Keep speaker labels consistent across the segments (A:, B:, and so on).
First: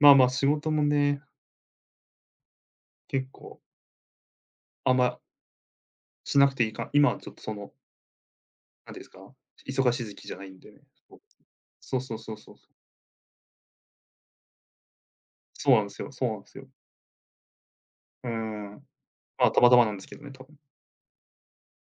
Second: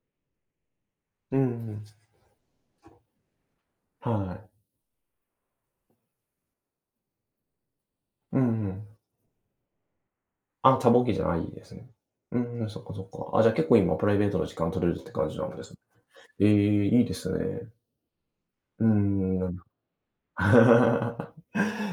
A: まあまあ、仕事もね。
B: うん。
A: 結構。
B: はい。
A: あんましなくていいか、今はちょっとその
B: うんう
A: 何て言う
B: ん。
A: んですか、忙しい時期じゃないんで
B: あ
A: ね。
B: あ、多忙期じゃないですね。
A: そう、そうそう
B: う
A: そう
B: ん
A: そ
B: うん、
A: う。
B: そっかそっか。あ、じゃあ結構今プライベートな時間取れるって感じなんで
A: そう
B: す？
A: なんですよそうなんで
B: え
A: すよ。
B: え、いいですね。
A: うー
B: う
A: ん、
B: ーん。
A: ま
B: な
A: あ、
B: ん
A: た
B: か。
A: またまなんですけどね、多分。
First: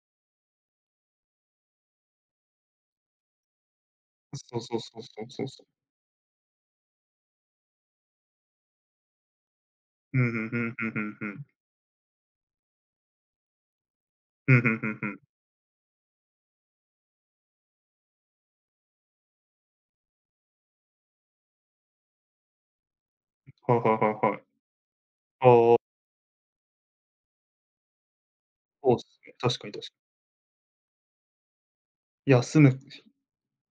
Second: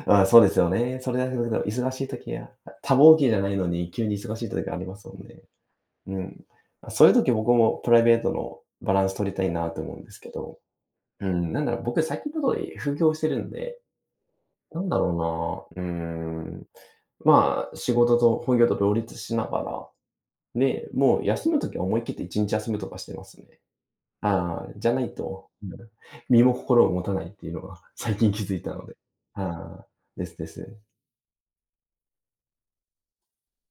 B: ああそうですよね。それだけ [unintelligible] 忙しい時は多忙期じゃないのに急に忙しい
A: そう
B: 時が
A: そ
B: あ
A: う
B: りま
A: そう
B: す
A: そ
B: もん
A: う
B: ね。
A: そうそう。
B: うん。あ、そういう時僕もプライベートのバランス取りたいなと思うんで
A: ふ
B: すけ
A: んふんふ
B: ど。
A: んふんふんふ
B: う
A: ん。
B: ん、なんだろう僕さき程 [unintelligible] 副業してるんで、
A: ふんふん
B: な
A: ふ
B: ん
A: ん
B: だ
A: ふん。
B: ろうな。うん、まあ、仕事と本業と両立しながら、ね、もう休む時は思い切って1日休むとかしてますね。
A: はいはいはいはい。
B: ああ、じゃないと、う
A: ああ。
B: ん、身も心を持たないっていうのが最近気づいたの
A: そ
B: で。
A: うですね、確かに確
B: は
A: かに。
B: い、ですです。
A: 休む [unintelligible]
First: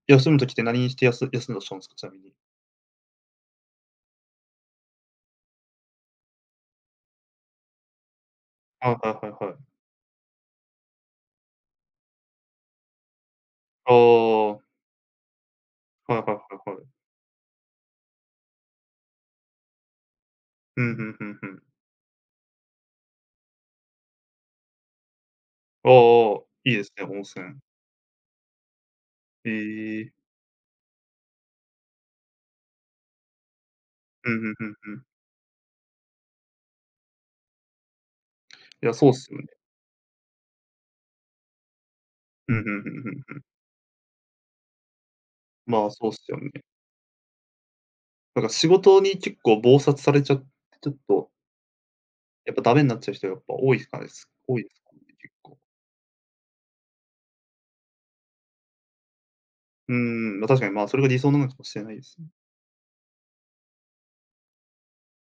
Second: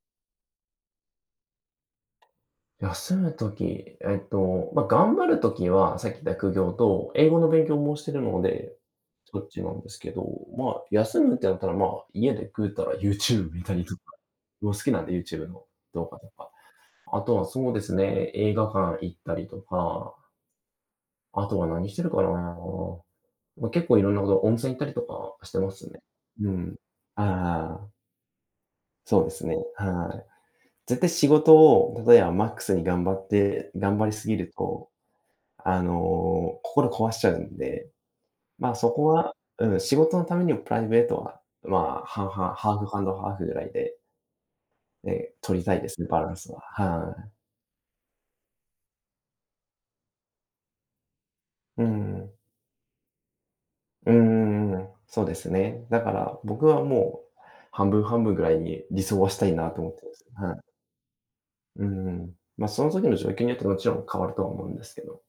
A: 休む時って何にしてやす休んだとしたんですか、ちなみに。
B: 休む時、えっと、まあ頑張る時はさっき言った副業と英語の勉強もしてるので、
A: ああ、はいはい
B: そっ
A: は
B: ち
A: い。
B: なんですけど、まあ休むってなったらまあ家でぐうたら YouTube 見たり
A: あ
B: とか、
A: あ。
B: もう好きなんで YouTube の動
A: は
B: 画
A: いは
B: と
A: いは
B: か。
A: いはい。
B: あとはそうですね、映画館行ったりとか。
A: ふんふんふん
B: あ
A: ふ
B: と
A: ん。
B: は何してるかな。ま、結構いろんなこと温泉行ったりとかしてま
A: あ
B: す
A: あ
B: ね。
A: ああ、
B: う
A: いい
B: ん。
A: ですね、温
B: ああ
A: 泉。
B: ああ。そうですね、
A: へえ。
B: はい。絶対仕事を例えばマックスに頑張って頑張りす
A: うんう
B: ぎる
A: んうん
B: と、
A: うん。
B: あの、心壊しちゃうんで、ま、
A: い
B: そ
A: や、
B: こ
A: そうです
B: は、
A: ね。
B: うん、仕事のためにもプライベートは、まあ、半
A: ふ
B: 々、
A: んふ
B: ハー
A: んふ
B: フア
A: ん
B: ン
A: ふ
B: ド
A: ん
B: ハ
A: ふ
B: ー
A: ん。
B: フぐらいでええ、取りたい
A: ま
B: で
A: あ、
B: すね、
A: そうっ
B: バ
A: す
B: ラン
A: よ
B: スは、
A: ね。
B: はい。
A: なんか、仕事に結構忙殺されちゃって、ちょっと。
B: うん。
A: やっぱ駄目になっちゃう人がやっぱ多いですかね、
B: う
A: す多いで
B: んうんう
A: す
B: ん、
A: かね、
B: そう
A: 結
B: です
A: 構。
B: ね。だから僕はもう半分半分ぐらいに理想はしたいなと思
A: う
B: ってます。
A: んうん、ま、
B: は
A: 確
B: い。
A: かに、ま、それが理想なのかもしれ
B: う
A: ないで
B: んう
A: すね。
B: ん、まあその時の状況によってもちろん変わるとは思うんですけど。